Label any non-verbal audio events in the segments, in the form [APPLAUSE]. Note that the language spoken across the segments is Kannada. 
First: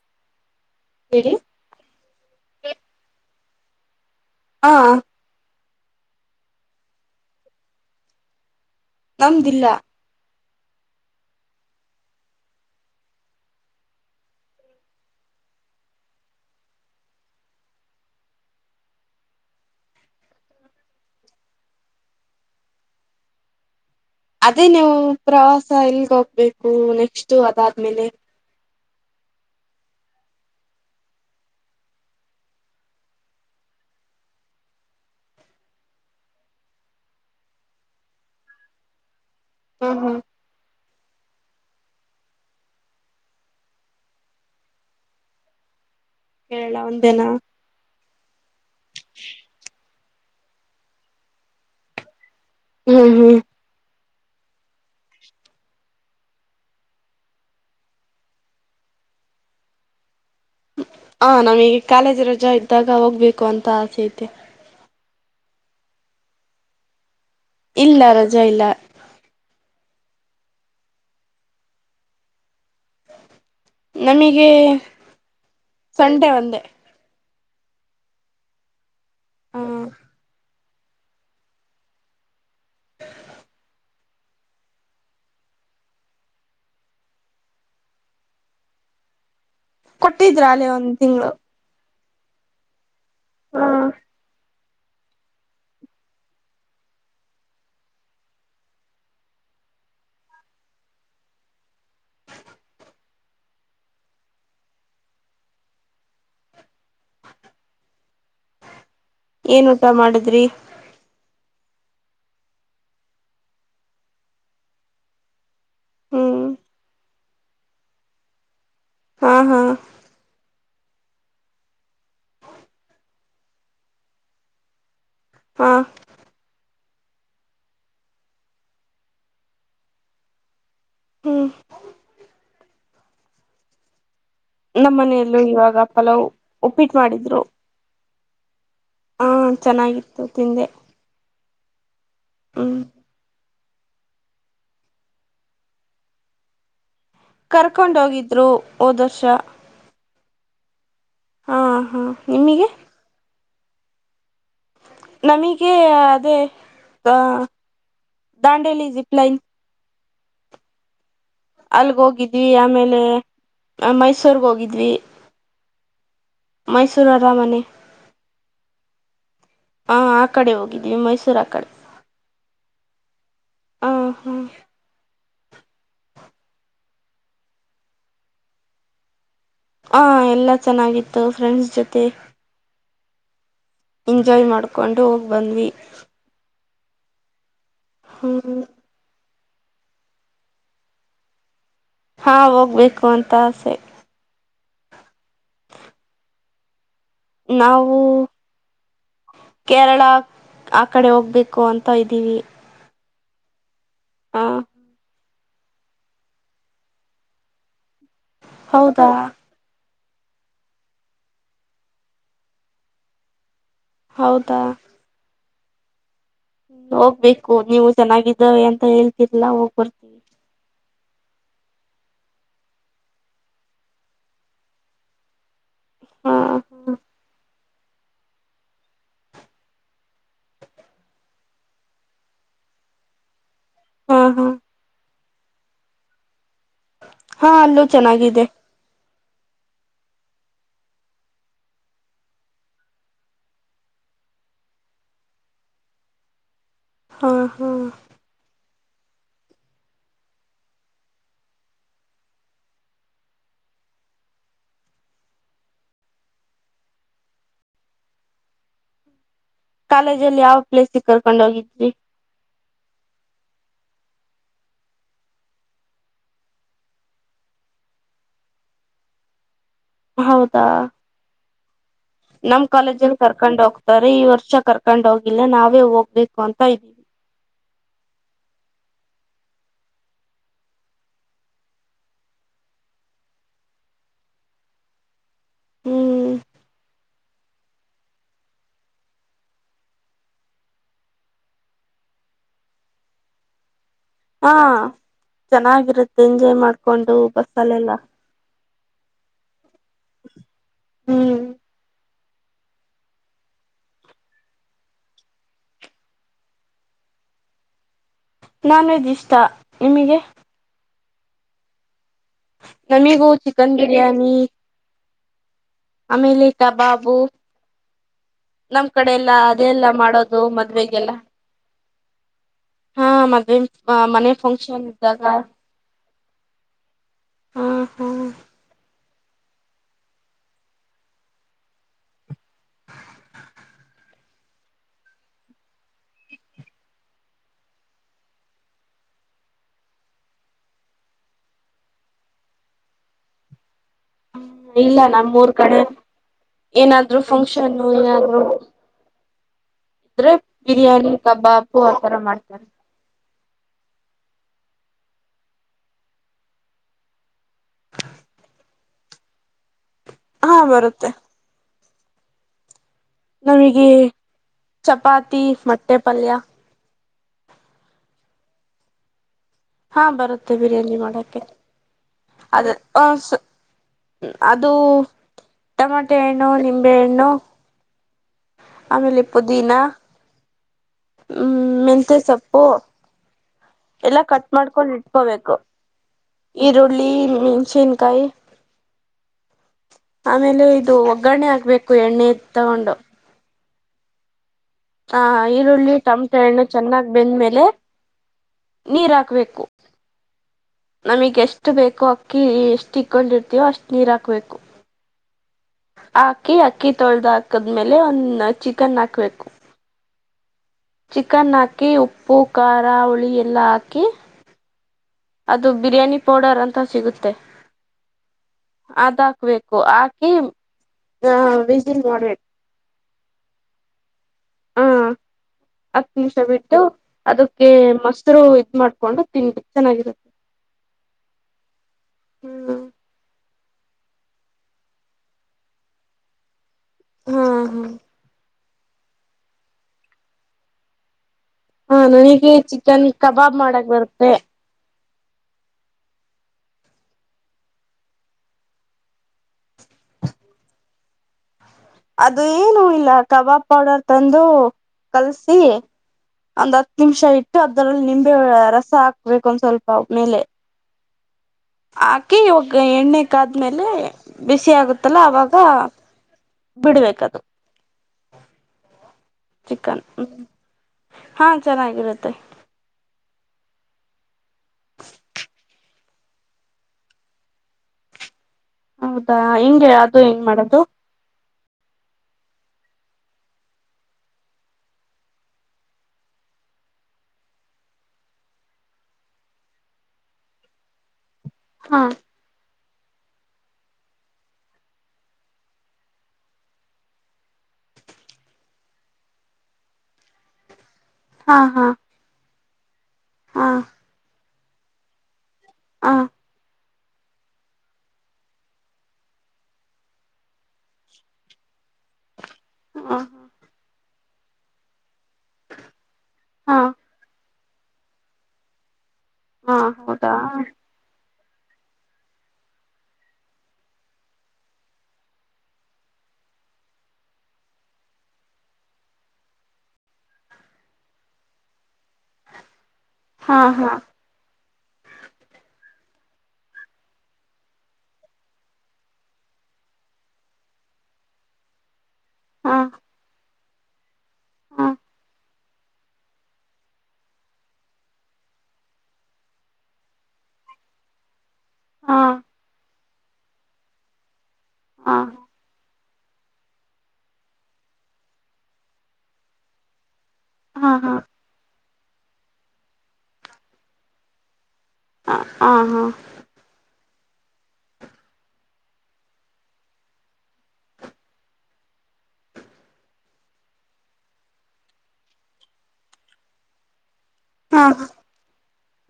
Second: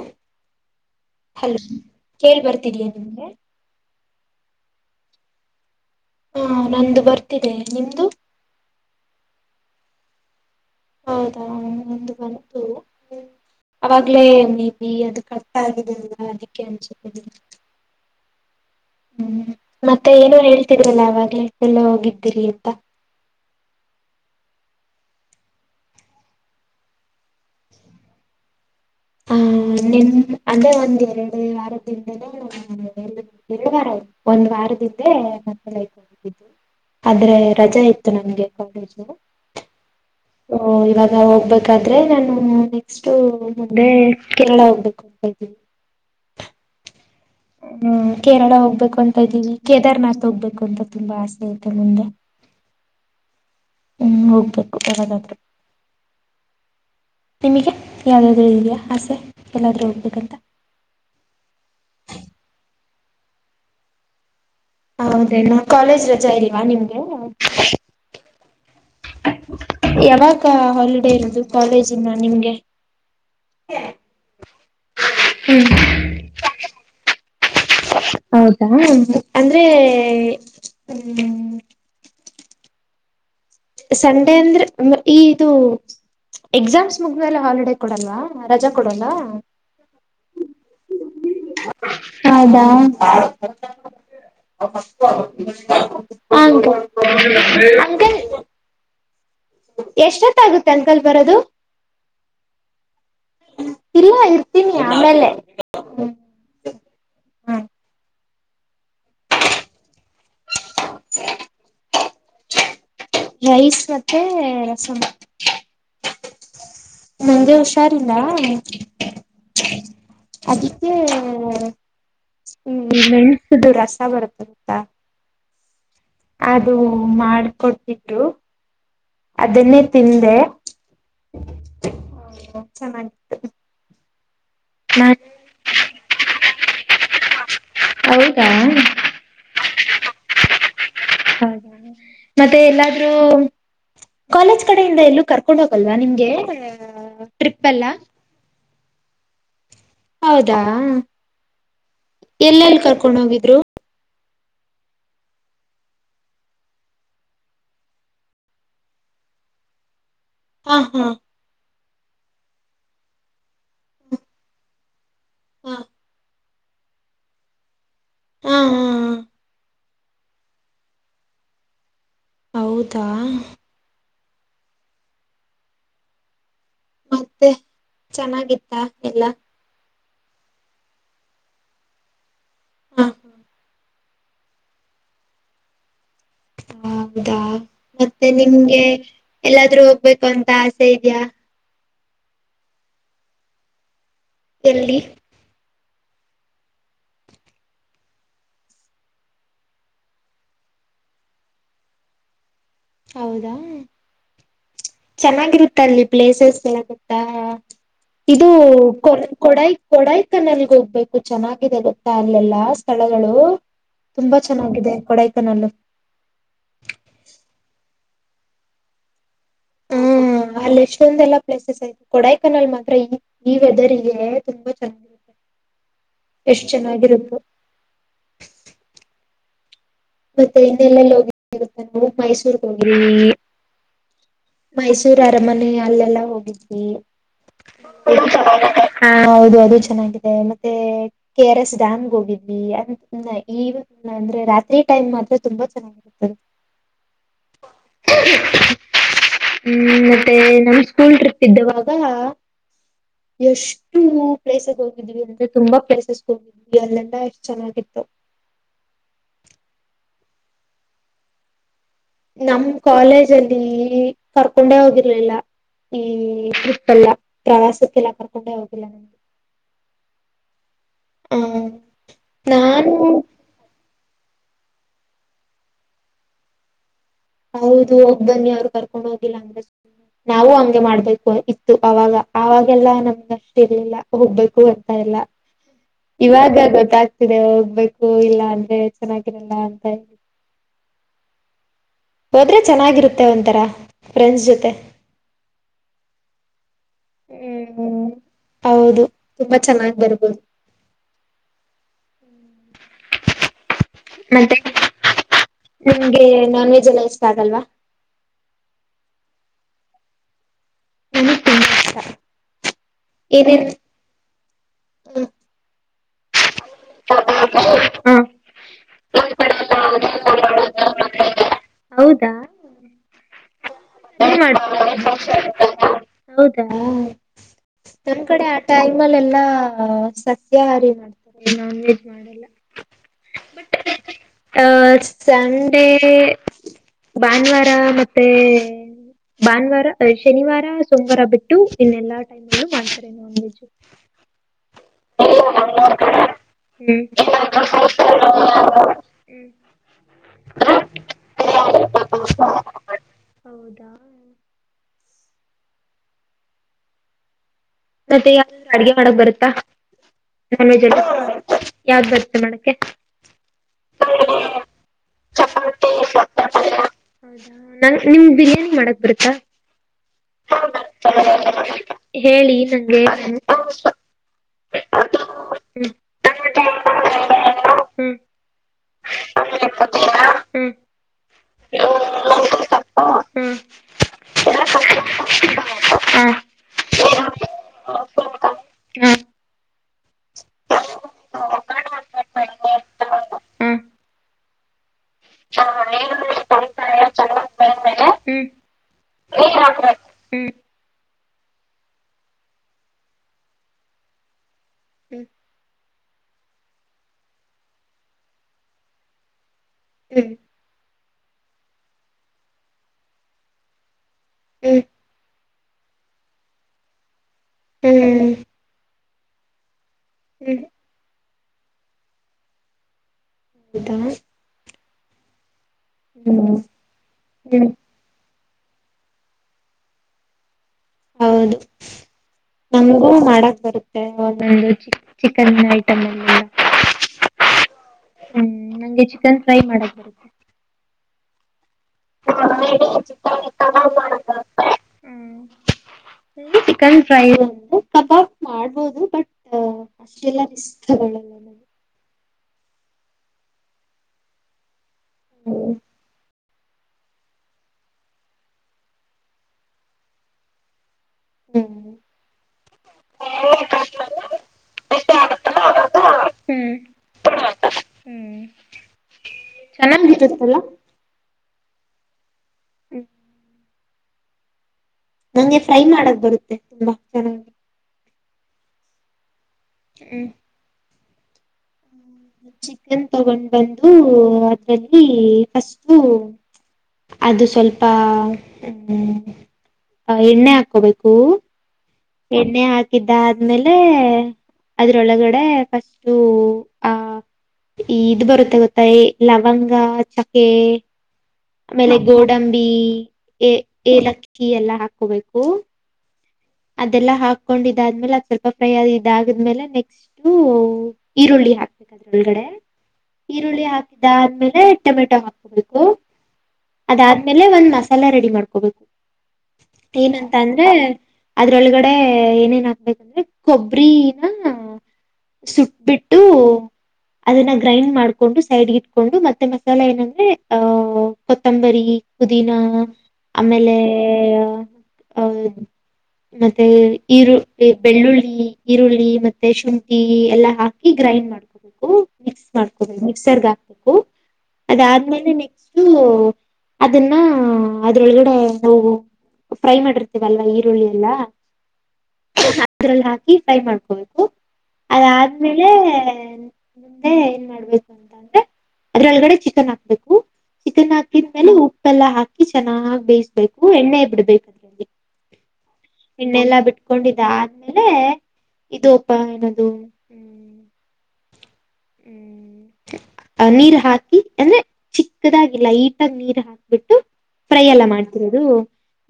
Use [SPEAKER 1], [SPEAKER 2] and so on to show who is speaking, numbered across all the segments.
[SPEAKER 1] ಹ
[SPEAKER 2] ಹೇಳಿ
[SPEAKER 1] ಹಲೋ ಕೇಳ್ ಬರ್ತಿದಯಾ ನಿಮ್ಗೆ
[SPEAKER 2] ಹಾ
[SPEAKER 1] ಹಾ ನಂದು ಬರ್ತಿದೆ ನಿಮ್ದು
[SPEAKER 2] ನಮ್ದಿಲ್ಲ
[SPEAKER 1] ಹೌದಾ ಒಂದು ಬಂತು ಹ್ಮ ಅವಾಗ್ಲೇ ಮೇ ಬಿ ಅದು ಕಟ್ಟಾಗಿದೆ ಅದಕ್ಕೆ ಅನ್ಸುತ್ತ ಹ್ಮ್ ಮತ್ತೆ ಏನೋ ಹೇಳ್ತರಲ್ಲ ಅವಾಗ್ಲೇ ಎಲ್ಲ ಹೋಗಿದ್ದೀರಿ ಅಂತ
[SPEAKER 2] ಅದೇ ನೀವು ಪ್ರವಾಸ ಎಲ್ಗ ಹೋಗ್ಬೇಕು ನೆಕ್ಸ್ಟ್ ಅದಾದ್ಮೇಲೆ
[SPEAKER 1] ಆ ನಿನ್ ಅದೇ ಒಂದ್ ಎರಡು ವಾರದಿಂದ ಎ ವಾರ ಒಂದ್ ವಾರದಿಂದೇ ಮತ್ತ ಹೋಗಿದ್ದು ಆದ್ರೆ ರಜೆ ಇತ್ತು ನಮ್ಗೆ ಕಾಲೇಜು
[SPEAKER 2] ಹಾ ಹಾ
[SPEAKER 1] ಓ ಇಲ್ಲಾಗ ಹೋಗ್ಬೇಕಾದ್ರೆ ನಾನು ನೆಕ್ಸ್ಟ್ ಅ ಕೇರಳ ಉ
[SPEAKER 2] ಕೇಳ ಒಂದು
[SPEAKER 1] ಹ್ಮ್ ಕೇರಳ ಹೋಗ್ಬೇಕು ಅಂತ ಇದ್ದೀವಿ ಕೇದಾರ್ನಾಥ್ ತೋಗ್ಬೇಕು ಅಂತ ತುಂಬಾ ಆಸೆ ಐತೆ ಮುಂದೆ
[SPEAKER 2] ಹ್ಮ್ ಹ್ಮ್
[SPEAKER 1] ಹ್ಮ್ ಹೋಗ್ಬೇಕು ಯಾದಾದ್ರುೂ ನಿಮಗೆ ಯಾವ್ದಾದ್ ಇದೆಯಾ ಆಸೆ ಎಲ್ಲಾದ್ರೂ ಹೋಗ್ಬೇಕಂತ
[SPEAKER 2] ಹ ನಮಗೆ ಕಾಲೇಜ್ ರಜಾ ಇದ್ದಾಗ ಹೋಗ್ಬೇಕು ಅಂತ ಆಸೆ ಐತೆ
[SPEAKER 1] ಹೌದೇ ನಾ ಕಾಲೇಜ್ ರಜಾ ಇೀವಾ ನಿಮ್ಗೆ
[SPEAKER 2] ಇಲ್ಲ ರಜಾ ಇಲ್ಲ
[SPEAKER 1] ಯಾವಾಗ ಹಾಲಿಡೇ ಇರೋದು ಕಾಲೇಜಿನ ನಿಮ್ಗೆ
[SPEAKER 2] ನಮಗೆ ಸಂಡೆ ಒಂದೇ
[SPEAKER 1] ಹೌದಾ ಅಂದ್ರೆ
[SPEAKER 2] ಹ
[SPEAKER 1] ಹ್ಮ್ ಸಂಡೆ ಅಂದ್ರೆ ಈ ಇದು ಎಕ್ಸಾಮ್ಸ್ ಮುಗ್ಮೇಲೆ ಹಾಲಿಡ ಕೊಡಲ್ವಾ ರಜಾ ಕೊಡಲ್
[SPEAKER 2] ಕೊಟ್ಟಿದ್ರ ಅಲ್ಲಿ ಒಂದ್ ತಿಂಗಳ
[SPEAKER 1] ಹೌದಾ ಹ ಹ ಎಷ್ಟೊತ್ತಾಗುತ್ತೆ ಅಂಕಲ್ ಬರೋದು ಇಲ್ಲ ಇರ್ತೀನಿ ಆಮಲೆ ಹ್ಮ
[SPEAKER 2] ಏನ್ ಊಟ ಮಾಡುದ್ರಿ
[SPEAKER 1] ರೈಸ್ ಮತ್ತೆ ರಸಂ
[SPEAKER 2] ಹ್ಮ್
[SPEAKER 1] ನಂಗೆ ಹುಷಾರಿಲ್ಲ
[SPEAKER 2] ಹಾ ಹಾ
[SPEAKER 1] ಅದಕ್ಕೆ [INAUDIBLE] ಹ್ಮ್ ಮೆಣಸುದು ರಸ ಬರುತ್ತೆ ಗೊತ್ತ
[SPEAKER 2] ಹಾ
[SPEAKER 1] ಅದು ಮಾಡಕೊಟ್ಟಿದ್ರು ಅದನ್ನೇ ತಿಂದೆ
[SPEAKER 2] ಹ್ಮ್
[SPEAKER 1] ಚೆನ್ನಾಗಿತ್ತು
[SPEAKER 2] ನಮ್ಮ ಮನೆಯಲ್ಲೂ ಇವಾಗ ಪಲವು ಒಪ್ಪಿಟ್ಟ ಮಾಡಿದ್ರು
[SPEAKER 1] ಹೌದಾ
[SPEAKER 2] ಹ ಚೆನ್ನಾಗಿತ್ತು ತಿಂದೆ
[SPEAKER 1] ಹೌದ ಮತ್ತೆ
[SPEAKER 2] ಹ್ಮ್
[SPEAKER 1] ಎಲ್ಲಾದ್ರೂ ಕಾಲೇಜ್ ಕಡೆಯಿಂದ ಎಲ್ಲೂ ಕರ್ಕೊಂಡ್ ಹೋಗಲ್ವಾ ನಿಮ್ಗೆ ಟ್ರಿಪ್ ಎಲ್ಲ
[SPEAKER 2] ಕರ್ಕೊಂಡ ಹೋಗಿದ್ರು ಹೋದರ್ಷ
[SPEAKER 1] ಹೌದಾ
[SPEAKER 2] [INAUDIBLE] ಹಾ ಹಾ ನಿಮಗೆ
[SPEAKER 1] ಎಲ್ಲೆಲ್ಲಿ ಕರ್ಕೊಂಡ್ ಹೋಗಿದ್ರು
[SPEAKER 2] ನಮಗೆ ಅದೇ [INAUDIBLE] ದಾಂಡೇಲಿ ಜಿಪ್ಲೈನ್
[SPEAKER 1] ಹಾ ಹಾ
[SPEAKER 2] ಅಲ್ಗೆ ಹೋಗಿದ್ವಿ ಆಮೇಲೆ ಮೈಸೂರ್ಗೇ ಹೋಗಿದ್ವಿ
[SPEAKER 1] ಹಾ
[SPEAKER 2] ಮೈಸೂರು ಅರಮನೆ
[SPEAKER 1] ಹಾ ಹಾ
[SPEAKER 2] [INAUDIBLE] ಹಾ ಆ ಕಡೆ ಹೋಗಿದ್ವಿ ಮೈಸೂರ ಆ ಕಡೆ
[SPEAKER 1] ಹೌದಾ
[SPEAKER 2] ಹಾ ಹಾ
[SPEAKER 1] ಮತ್ತೆ [INAUDIBLE] ಚೆನ್ನಾಗಿತ್ತ ಎಲ್ಲಾ
[SPEAKER 2] ಹಾ ಎಲ್ಲ ಚೆನ್ನಾಗಿತ್ತು ಫ್ರೆಂಡ್ಸ್ ಜೊತೆ
[SPEAKER 1] ಹಾ ಹಾ
[SPEAKER 2] ಎಂಜಾಯ್ ಮಾಡ್ಕೊಂಡು ಹೋಗ್ಬಂದ್ವಿ
[SPEAKER 1] ಹಾ ಹೌದಾ ಮತ್ತೆ
[SPEAKER 2] ಹ್ಮ್
[SPEAKER 1] ನಿಮ್ಗೆ ಎಲ್ಲಾದ್ರೂ ಹೋಗ್ಬೇಕು ಅಂತ ಆಸೆ ಇದ್ಯಾ
[SPEAKER 2] ಹಾ ಹೋಗ್ಬೇಕು ಅಂತ ಆಸೆ
[SPEAKER 1] ಎಲ್ಲಿ
[SPEAKER 2] ನಾವು [INAUDIBLE] ಕೇರಳ ಆ ಕಡೆ ಹೋಗ್ಬೇಕು ಅಂತ ಇದ್ದೀವಿ
[SPEAKER 1] ಹೌದಾ
[SPEAKER 2] ಹಾ
[SPEAKER 1] ಚೆನ್ನಾಗಿರುತ್ತ ಅಲ್ಲಿ ಪ್ಲೇಸ್ ಎಲ್ಲಾ ಗೊತ್ತ ಇದು
[SPEAKER 2] ಹೌದಾ
[SPEAKER 1] ಕೊಡಾಯ ಕೊಡಕ್ಕೆನಾಲ್ ಹೋಗ್ಬೇಕು ಚೆನ್ನಾಗಿದೆ ಗೊತ್ತ ಅಲ್ಲೆಲ್ಲ ಸ್ಥಳಗಳು ತುಂಬಾ
[SPEAKER 2] ಹೌದಾ
[SPEAKER 1] ಚೆನ್ನಾಗಿದೆ ಕೊಡ [UNINTELLIGIBLE]
[SPEAKER 2] ಹೋಗ್ಬೇಕು ನೀವು ಚೆನ್ನಾಗಿದ್ದಾವೆ ಅಂತ ಹೇಳ್ತ ಎಲ್ಲ ಹೋಗ್ಬರ್ತೀವಿ
[SPEAKER 1] ಅಷ್ಟೊಂದೆಲ್ಲಾ ಪ್ಲೇಸಸ್ ಇಟ್ಟು ಕೊಡಕೆನಾಲ್ ಮಾತ್ರ ಈ ಈ ವೆದರ್ಗೆ ತುಂಬಾ ಚನ್ನಾಗಿ
[SPEAKER 2] ಹಾ
[SPEAKER 1] ಎಷ್ಟು
[SPEAKER 2] ಹಾ
[SPEAKER 1] ಚೆನ್ನಾಗಿರುತ್ತೋ ಮತ್ತೆ ಇನ್ನೆಲ್ಲೆಲ್ಲಿ ಹೋಗಿ ಇರುತ್ತ ಮೈಸೂರ್ ಹೋಗಿ
[SPEAKER 2] ಹಾ ಹಾ
[SPEAKER 1] ಮೈಸೂರು ರಮನೆ ಅಲ್ಲೆಲ್ಲಾ ಹೋಗಿ
[SPEAKER 2] ಹಾ ಅಲ್ಲೂ ಚೆನ್ನಾಗಿದೆ
[SPEAKER 1] ಹಾ ಹೌದು ಅದು ಚೆನ್ನಾಗಿತ್ತು ಮತ್ತೆ ಕೆ ಆರ್ ಎಸ್ ಡ್ಯಾಮ್ಗೆ ಹೋಗಿದ್ವಿ [UNINTELLIGIBLE] ಅಂದ್ರೆ ರಾತ್ರಿ ತುಂಬಾ ಚೆನ್ನಾಗಿರುತ್ತದೆ [INAUDIBLE]
[SPEAKER 2] ಹಾ ಹಾ
[SPEAKER 1] ಹ್ಮ್ ಮತ್ತೆ ನಮ ಸ್ಕೂಲ್ ಟ್ರಿಪ್ ಇದ್ದವಾಗ [INAUDIBLE] ಎಷ್ಟು ಪ್ಲೇಸ್ ಹೋಗಿದ್ವಿ ಅಂದ್ರೆ ತುಂಬಾ ಪ್ಲೇಸಸ್ ಹೋಗಿದ್ವಿ ಅಲ್ಲೆಲ್ಲ ಎಷ್ಟು ಚೆನ್ನಾಗಿತ್ತು
[SPEAKER 2] ಕಾಲೇಜಲ್ಲಿ ಯಾವ ಪ್ಲೇಸ್ಗೆ ಕರ್ಕೊಂಡ ಹೋಗಿದ್ರಿ
[SPEAKER 1] ನಮ್ ಕಾಲೇಜ್ ಅಲ್ಲಿ ಕರ್ಕೊಂಡೆ ಹೋಗಿರ್ಲಿಲ್ಲ ಈ ಟ್ರಿಪ್ ಎಲ್ಲ ಪ್ರವಾಸಕ್ಕೆಲ್ಲ ಕರ್ಕೊಂಡೆ ಹೋಗಿಲ್ಲ ನಮ್ಗೆ
[SPEAKER 2] ಹೌದಾ
[SPEAKER 1] ಹ್ಮ
[SPEAKER 2] ನಮ್
[SPEAKER 1] ನಾನು
[SPEAKER 2] ಕಾಲೇಜಲ್ಲಿ ಕರ್ಕೊಂಡ್ ಹೋಗ್ತಾರೆ ಈ ವರ್ಷ ವರ್ಷ ಕರ್ಕೊಂಡ ಹೋಗಿಲ್ಲ ನಾವೇ ಹೋಗ್ಬೇಕು ಅಂತ ಇದ್ದೀವಿ
[SPEAKER 1] ಹೌದು ಹೋಗ ಬನ್ನಿ ಅವ್ರು ಕರ್ಕೊಂಡ್ ಹೋಗಿಲ್ಲ ಅಂದ್ರೆ ನಾವು ಹಂಗೆ ಮಾಡ್ಬೇಕು ಇತ್ತು ಅವಾಗ ಆವಾಗೆಲ್ಲಾ ನಮ್ಗೆ ಅಷ್ಟ ಇರ್ಲಿಲ್ಲ ಹೋಗ್ಬೇಕು ಅಂತ ಎಲ್ಲ
[SPEAKER 2] ಹ್ಮ್
[SPEAKER 1] ಇವಾಗ ಗೊತ್ತ ಹೋಗ್ಬೇಕು ಇಲ್ಲ ಅಂದ್ರೆ ಚೆನ್ನಾಗಿರಲ್ಲ ಅಂತ ಹೇಳಿ ಹೋದ್ರೆ ಚೆನ್ನಾಗಿರುತ್ತೆ ಒಂಥರಾ
[SPEAKER 2] ಹಾ ಚೆನ್ನಾಗಿರುತ್ತೆ ಎಂಜಾಯ್ ಮಾಡ್ಕೊಂಡು ಬಸ್ಸಾಲೆ ಎಲ್ಲ
[SPEAKER 1] ಹ್ಮ್ ಹೌದು ತುಂಬ ಚಮನ್ ಬರಬ
[SPEAKER 2] ಹ್ಮ್
[SPEAKER 1] ಮತ್ತೆ ನಿಮ್ಗೆ ನಾನ್ ವೆಜ್ ಎಲ್ಲ ಇಷ್ಟ ಆಗಲ್ವಾ
[SPEAKER 2] ನಾನ್ ವೆಜ್ ಇಷ್ಟ ನಿಮಗೆ
[SPEAKER 1] ಎ ತ
[SPEAKER 2] ನಮಿಗೂ ಚಿಕನ್ ಬಿರಯಾನಿ
[SPEAKER 1] ಹ್ಮ
[SPEAKER 2] ಆಮೇಲೆ ಕಬಾಬು
[SPEAKER 1] ಹ
[SPEAKER 2] ನಮ್ ಕಡೆ ಎಲ್ಲಾ ಅದೆಲ್ಲಾ ಮಾಡೋದು ಮದ್ವೆಗೆಲ್ಲ
[SPEAKER 1] ಹೌದಾ
[SPEAKER 2] ಹಾ ಮದ್ ಮನೆ
[SPEAKER 1] ಏನ್ ಮಾಡ
[SPEAKER 2] ಫಂಕ್ಷನ್ ಇದ್ದಾಗ
[SPEAKER 1] ಹೌದಾ
[SPEAKER 2] ಹಾ ಹಾ
[SPEAKER 1] ನಿಮಲೆ ಎಲ್ಲಾ ಸತ್ಯಹಾರಿ ಮಾಡ್ತಾರೆ ನಾನ್ ವೆಜ್ ಮಾಡಲ್ಲ ಅ ಸಂಡೇ ಭಾನುವಾರ ಮತ್ತೆ ಭಾನುವಾರ ಶನಿವಾರ ಸೋಮವಾರ ಬಿಟ್ಟು ಇನ್ನೆಲ್ಲಾ ಟೈಮ್ ಅನ್ನು ಮಾಡ್ತಾರೆ ನಾನ್ ವೆಜ್
[SPEAKER 2] ಇಲ್ಲ ನಮ್ಮ್ ಮೂರ್ ಕಡೆ
[SPEAKER 1] ಹ್ಮ್
[SPEAKER 2] ಏನಾದ್ರು ಫಂಕ್ಷನ್ನು ಏನಾದ್ರು ಇದ್ರೆ ಬಿರಿಯಾನಿ ಕಬಾಬು ಆತರ ಮಾಡ್ತಾರೆ
[SPEAKER 1] ಹೌದಾ ಮತ್ತೆ ಯಾವಾದ ಅಡಗೆ ಮಾಡಕ್ ಬರುತ್ತಾ
[SPEAKER 2] ಹಾ
[SPEAKER 1] ನ
[SPEAKER 2] ಬರುತ್ತೆ.
[SPEAKER 1] ಯಾವ್ದ್ ಬರ್ತ್ತೆ ಮೇಡಕ್ಕೆ
[SPEAKER 2] ನಮಗೆ ಚಪಾತಿ ಮಟ್ಟೆ ಪಲ್ಯ
[SPEAKER 1] ಹೌದಾ ನಂಗ ನಿಮ್ ಬಿರಿಯಾನಿ ಮಾಡಕ್ ಬರುತ್ತಾ
[SPEAKER 2] ಹಾ ಬರುತ್ತೆ ಬಿರಿಯಾನಿ ಮಾಡಕ್ಕೆ
[SPEAKER 1] ಹೇಳಿ
[SPEAKER 2] ಅದೇ
[SPEAKER 1] ನಂಗೆ
[SPEAKER 2] ಹ ಅದು ಟಮಾಟೆ ಹಣ್ಣು ಲಿಂಬೆಹಣ್ಣು
[SPEAKER 1] ಹ್ಮ್ ಹ್ಮ
[SPEAKER 2] ಹ್ಮ್ ಮೆಂತೆ ಸೊಪ್ಪು
[SPEAKER 1] ಹ್ಮ್
[SPEAKER 2] ಎಲ್ಲ ಕಟ್ ಮಾಡ್ಕೊಂಡ್ ಇಟ್ಕೋಬೇಕು
[SPEAKER 1] ಹಾ ಹ್ಮ
[SPEAKER 2] ಈರುಳ್ಳಿ
[SPEAKER 1] ಹ್ಮ್ ಹ್ಮ್
[SPEAKER 2] ಮೆಣಸಿನ್ಕಾಯಿ
[SPEAKER 1] ಹ್ಮ್ ಹ್ಮ್ ಹ್ಮ್
[SPEAKER 2] ಆಮೇಲೆ ಇದು ಒಗ್ಗರಣೆ ಆಗ್ಬೇಕು ಎಣ್ಣೆ ತಗೊಂಡು
[SPEAKER 1] ಹಾಂ
[SPEAKER 2] ಹ ಈರುಳ್ಳಿ ಟಮಟೆ
[SPEAKER 1] ಹ್ಮ್ ಹ್ಮ್
[SPEAKER 2] ಹಣ್ಣು ಚೆನ್ನಾಗ್ ಬೆಂದ್ಮೇಲೆ ನೀರ್ ಹಾಕ್ಬೇಕು ನಮಗ್ ಎಷ್ಟು ಬೇಕೋ ಅಕ್ಕಿ ಎಷ್ಟ್ ಇಕ್ಕೊಂಡಿರ್ತೀಯೋ ಅಷ್ಟ್ ನೀರ್ ಹಾಕ್ಬೇಕು
[SPEAKER 1] ಹ್ಮ
[SPEAKER 2] ಹಾಕಿ ಅಕ್ಕಿ ತೊಳ್ದ ಹಾಕದ್ಮೇಲೆ ಒನ್ ಚಿಕನ್ ಹಾಕ್ಬೇಕು.
[SPEAKER 1] ಹ್ಮ್
[SPEAKER 2] ಚಿಕನ್ ಹಾಕಿ ಉಪ್ಪು ಖಾರ ಹುಳಿ ಎಲ್ಲ ಹಾಕಿ
[SPEAKER 1] ಹ್ಮ
[SPEAKER 2] ಅದು ಬಿರಿಯಾನಿ ಪೌಡರ್ ಅಂತ ಸಿಗುತ್ತೆ
[SPEAKER 1] ಹ್ಮ್
[SPEAKER 2] ಅದ್ ಹಾಕ್ಬೇಕು ಹಾಕಿ ಹಾ ವಿಜಿಲ್ ಮಾಡಬೇಕು
[SPEAKER 1] ಹೌದಾ
[SPEAKER 2] ಹಾ ಹತ್ತ್ ನಿಮಷ
[SPEAKER 1] ಹ್ಮ್
[SPEAKER 2] ಬಿಟ್ಟು
[SPEAKER 1] ಹ್ಮ್
[SPEAKER 2] ಅದಕ್ಕೆ ಮಸ್ ರು ಇದ್ ಮಾಡ್ಕೊಂಡು ತಿನ್ಬೇಕ್ ಚೆನ್ನಾಗಿರುತ್ತೆ.
[SPEAKER 1] ಹೌದು
[SPEAKER 2] ಹ್ಮ್
[SPEAKER 1] ನಮಗೂ ಮಾಡಕ್ ಬರುತ್ತೆ ಒಂದೊಂದು ಚಿಕನ್ ಐಟಮ್ಮಲ್ಲೆಲ್ಲ.
[SPEAKER 2] ಹೂ ಹ್ಮ್
[SPEAKER 1] ಹ್ಮ್ ನಂಗೆ ಚಿಕನ್ ಫ್ರೈ ಮಾಡಕ್ ಬರುತ್ತೆ
[SPEAKER 2] ಹಾ ನನಗೆ ಚಿಕನ್ ಕಬಾಬ್ ಮಾಡಕ್ ಬರುತ್ತೆ.
[SPEAKER 1] ಹ್ಮ್ ಚಿಕನ್ ಫ್ರೈ ಒಂದು ಕಬಾಬ್ ಮಾಡ್ಬೋದು ಬಟ್ ಗಿರೈಸ್ ತಗೋಳಲ್ಲ ನಾನು
[SPEAKER 2] ಅದು ಏನು ಇಲ್ಲ ಕಬಾಬ್ ಪೌಡರ್ ತಂದು ಕಲಸಿ ಒಂದ್ ಹತ್ತ್ ನಿಮಿಷ ಇಟ್ಟು ಅದರಲ್ಲಿ ನಿಂಬೆ ರಸ ಹಾಕ್ಬೇಕು ಒಂದ ಸ್ವಲ್ಪ ಮೇಲೆ
[SPEAKER 1] ಹ್ಮ್
[SPEAKER 2] ಹಾಕಿ ಇವಾಗ ಎಣ್ಣೆ ಕಾದ್ಮೇಲೆ ಬಿಸಿ ಆಗುತ್ತಲ್ಲ ಅವಾಗ
[SPEAKER 1] ಹ್ಮ್
[SPEAKER 2] ಬಿಡ್ಬೇಕದು
[SPEAKER 1] ಹ್ಮ್
[SPEAKER 2] ಚಿಕನ್
[SPEAKER 1] ಚೆನ್ನಾಗಿರುತ್ತಲ್ಲ
[SPEAKER 2] ಹಾ ಚೆನ್ನಾಗಿರುತ್ತೆ.
[SPEAKER 1] ಹ್ಮ ನಂಗೆ ಫ್ರೈ ಮಾಡಕ್ ಬರುತ್ತೆ ತುಂಬಾ ಚೆನ್ನಾಗಿ
[SPEAKER 2] ಹೌದಾ ಹಿಂಗೆ ಅದು
[SPEAKER 1] ಹ್ಮ್
[SPEAKER 2] ಹೆಂಗ್ ಮಾಡೋದು.
[SPEAKER 1] ಚಿಕನ್ ತಗೊಂಡ್ ಬಂದು ಅದ್ರಲ್ಲಿ ಫಸ್ಟು ಅದು ಸ್ವಲ್ಪ ಹ್ಮ ಆ ಎಣ್ಣೆ ಹಾಕೋಬೇಕು.
[SPEAKER 2] ಹಾ
[SPEAKER 1] ಎಣ್ಣೆ ಹಾಕಿ ಆಕಿದ್ದಾದ್ಮೇಲೆ ಅದ್ರೊಳಗಡೆ ಫಸ್ಟು ಆಹ ಈ ಇದು ಬರುತ್ತೆ ಗೊತ್ತಾ ಲವಂಗ ಚಕ್ಕ
[SPEAKER 2] ಹಾ ಹಾ
[SPEAKER 1] ಆಮೇಲೆ ಗೋಡಂಬಿ ಬಿ ಎ ಎಲಕ್ಕಿ ಎಲ್ಲ ಹಾಕೋಬೇಕು.
[SPEAKER 2] ಹಾ
[SPEAKER 1] ಅದೆಲ್ಲಾ ಹಾಕೊಂಡ್ ಇದಾದ್ಮೇಲೆ ಅದು ಸ್ವಲ್ಪ ಫ್ರೈ ಆದ ಇದ ಆದಾದ್ಮೇಲೆ ನೆಕ್ಸ್ಟ್ ಈರುಳ್ಳಿ ಹಾಕ್ಬೇಕು ಅದ್ರ ಒಳಗಡೆ
[SPEAKER 2] ಹಾ
[SPEAKER 1] ಈರುಳ್ಳಿ ಹಾಕಿ ಇದಾದ್ಮೇಲೆ ಟೊಮೆಟೊ ಹಾಕ ಹಬೇಕು
[SPEAKER 2] ಹಾ
[SPEAKER 1] ಅದಾದ್ಮೇಲೆ ಒಂದ್ ಮಾಸ ಮಸಾಲಾ ರೆಡಿ ಮಾಡ್ಕೋಬೇಕು
[SPEAKER 2] ಹಾ ಹೌದಾ
[SPEAKER 1] ಏನಂತ ಅಂದ್ರೆ ಅದ್ರೊಳಗಡೆ ಏನೇನ್ ಹಾಕ್ಬೇಕಂದ್ರೆ ಕೊಬ್ಬರಿನ ಸುಟ್ಬಿಟ್ಟು ಅದನ್ನ ಗ್ರೈಂಡ್ ಮಾಡ್ಕೊಂಡು ಸೈಡ್ಗ ಇಟ್ಕೊಂಡು ಮತ್ತೆ ಮಸಾಲೆ ಏನಂದ್ರೆ ಅಹ ಕೊತ್ತಂಬರಿ ಪುದನಾ
[SPEAKER 2] ಹಾ
[SPEAKER 1] ಆಮೇಲೆ
[SPEAKER 2] ಹಾ
[SPEAKER 1] ಅ ಮತ್ತೆ ಈರು ಬೆಳ್ಳುಳ್ಳಿ ಈರುಳ್ಳಿ ಮತ್ತೆ ಶುಂಠಿ ಎಲ್ಲಾ ಹಾಕಿ ಗ್ರೈಂಡ್ ಮಾಡ್ಕೋಬೇಕು ಮಿಕ್ಸ್
[SPEAKER 2] ಹಾ
[SPEAKER 1] ಮಾಡ್ಕೋಬೇಕು ಮಿಕ್ಸರ್ಗ ಹಕ್ ಹಕು [UNINTELLIGIBLE] ಅದ
[SPEAKER 2] ಹಾ
[SPEAKER 1] ಆದ್ಮೇಲೆ ನಿ ಅದನ್ನ ಅದ್ರೊಳಗಡೆ ನಾವು ಫ್ರೈ ಮಾಡಿರ್ತೀವಲ್ಲ ಈರುಳ್ಳಿ ಇಲ್ಲ
[SPEAKER 2] ಹಾ
[SPEAKER 1] ಹ್ರ ಫ್ರೈ ಮಾಡ್ಕೋಬೇಕು
[SPEAKER 2] ಹಾ
[SPEAKER 1] ಅದಾದ್ಮೇಲೆ ಮುಂದೆ ಏನ್ ಮಾಡ್ಬೇಕು ಅಂತ ಅಂದ್ರೆ ಅದ್ರೊಳಗಡೆ ಚಿಕನ್ ಹಾಕ್ಬೇಕು
[SPEAKER 2] ಹಾ
[SPEAKER 1] ಚಿಕನ್
[SPEAKER 2] ಹಾ ಹಾ
[SPEAKER 1] ಹಾಕಿದ ಮೇಲೆ ಉಪ್ಪ ಪ್ಪಲ್ಲ ಹಾಕಿ ಚೆನ್ನಾಗ್ ಬೇಯಿಸ್ಬೇಕು ಎಣ್ಣೆ ಬಿಡ್ಬೇಕು ಅದ್ರಗೆ
[SPEAKER 2] ಹಾ ಹಾ
[SPEAKER 1] ಇ್ಣೆಲ್ಲಾ ಬಿಟ್ಕೊಂಡ ೊಂಡ ಆದ್ಮೇಲೆ ಇದು ಅಪ ಏನದು ಹ್ಮ್ ಹ್ಮ್ ನೀರ್ ಹಾಕಿ ಅಂದ್ರೆ ಚಿಕ್ಕದಾಗಿ ಲೈಟ್ ಆಗಿ ನೀರ್ ಹಾಕ್ಬಿಟ್ಟು ಫ್ರೈ ಎಲ್ಲ
[SPEAKER 2] ಹಾ
[SPEAKER 1] ಮಾಡ್ತಿರೋದು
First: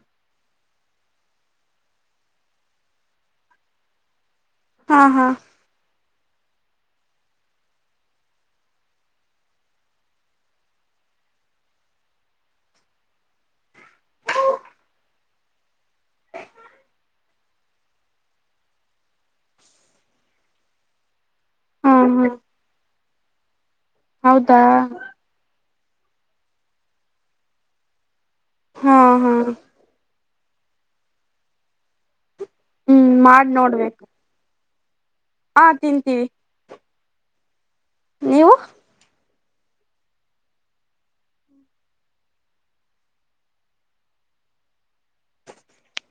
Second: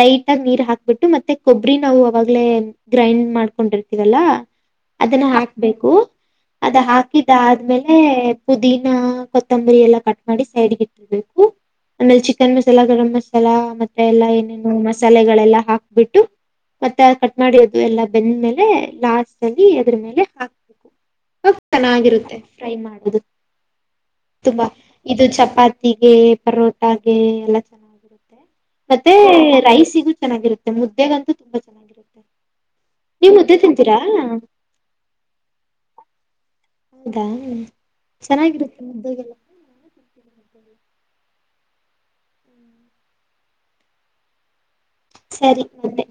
[SPEAKER 1] ಲಟೈಟ್ ಆಗಿ ನೀರ್ ಹಾಕ್ಬಿಟ್ಟು ಮತ್ತೆ ಕೊಬ್ಬರಿ ನಾವು ಅವಾಗ್ಲೇ ಗ್ರೈಂಡ್ ಮಾಡ್ಕೊಂಡಿರ್ತಿದಲ್ಲ
[SPEAKER 2] ಹಾ
[SPEAKER 1] ಅದನ್ನ
[SPEAKER 2] ಹಾ
[SPEAKER 1] ಹಾಕ್ಬೇಕು ಅದ ಹಾಕಿ ಅ ಆದ್ಮೇಲೆ ಪುದೀನಾ ಕೊತ್ತಂಬರಿ ಎಲ್ಲಾ ಕಟ್ ಮಾಡಿ ಸೈಡ್ಗೆ ಇಟ್ಟಿರ್ಬೇಕು ಆಮೇಲೆ ಚಿಕನ್ ಮಸಾಲ ಗರಂ್ ಮಸಾಲ ಮತ್ತೆ ಎಲ್ಲಾ ಏನೇನು ಮಸಾಲೆಗಳೆಲ್ಲ ಹಾಕ್ಬಿಟ್ಟು ಮತ್ತೆ ಕಟ್ ಮಾಡಿ ಅದು ಎಲ್ಲ ಬೆಂದ್ಮೇಲೆ ಲಾಸ್ಟ್ ಅಲ್ಲಿ ಅದ್ರ ಮೇಲೆ ಹಾಕ್ಬೇಕು ಹ
[SPEAKER 2] ಹಾ
[SPEAKER 1] ಚೆನ್ನಾಗಿರುತ್ತೆ ಮೆ ಫ್ರೈ ಮಾಡುದು
[SPEAKER 2] ಹೌದಾ
[SPEAKER 1] ತುಂಬಾ ಇದು ಚಪಾತಿ ತ್ತಿಗೆ ಪರೋಟಾಗೆ ಎಲ್ಲ ಚೆನ್ನ
[SPEAKER 2] ಹಾ
[SPEAKER 1] ಮತ್ತೆ
[SPEAKER 2] ಹಾ
[SPEAKER 1] ರೈಸ್ ಸಿಗುತ್ತೆ ಚೆನ್ನಾಗಿರುತ್ತೆ ಮುದ್ದೆಗಂತೂ ತುಂಬ ಚನ್ನಾಗಿರುತ್ತೆ.
[SPEAKER 2] ಹ್ಮ್
[SPEAKER 1] ನೀವು
[SPEAKER 2] ಮಾಡ್
[SPEAKER 1] ಮುದ್ದೆ ತಿಂತೀರಾ?
[SPEAKER 2] ನೋಡ್ಬೇಕು ಹಾ ತಿಂತೀವಿ
[SPEAKER 1] ಹೌದಾ
[SPEAKER 2] ನೀವು
[SPEAKER 1] ಚೆನ್ನಾಗಿರುತ್ತೆ ಮುದ್ದೆಗೆಲ್ಲ ಸರಿ ಬಂದೆ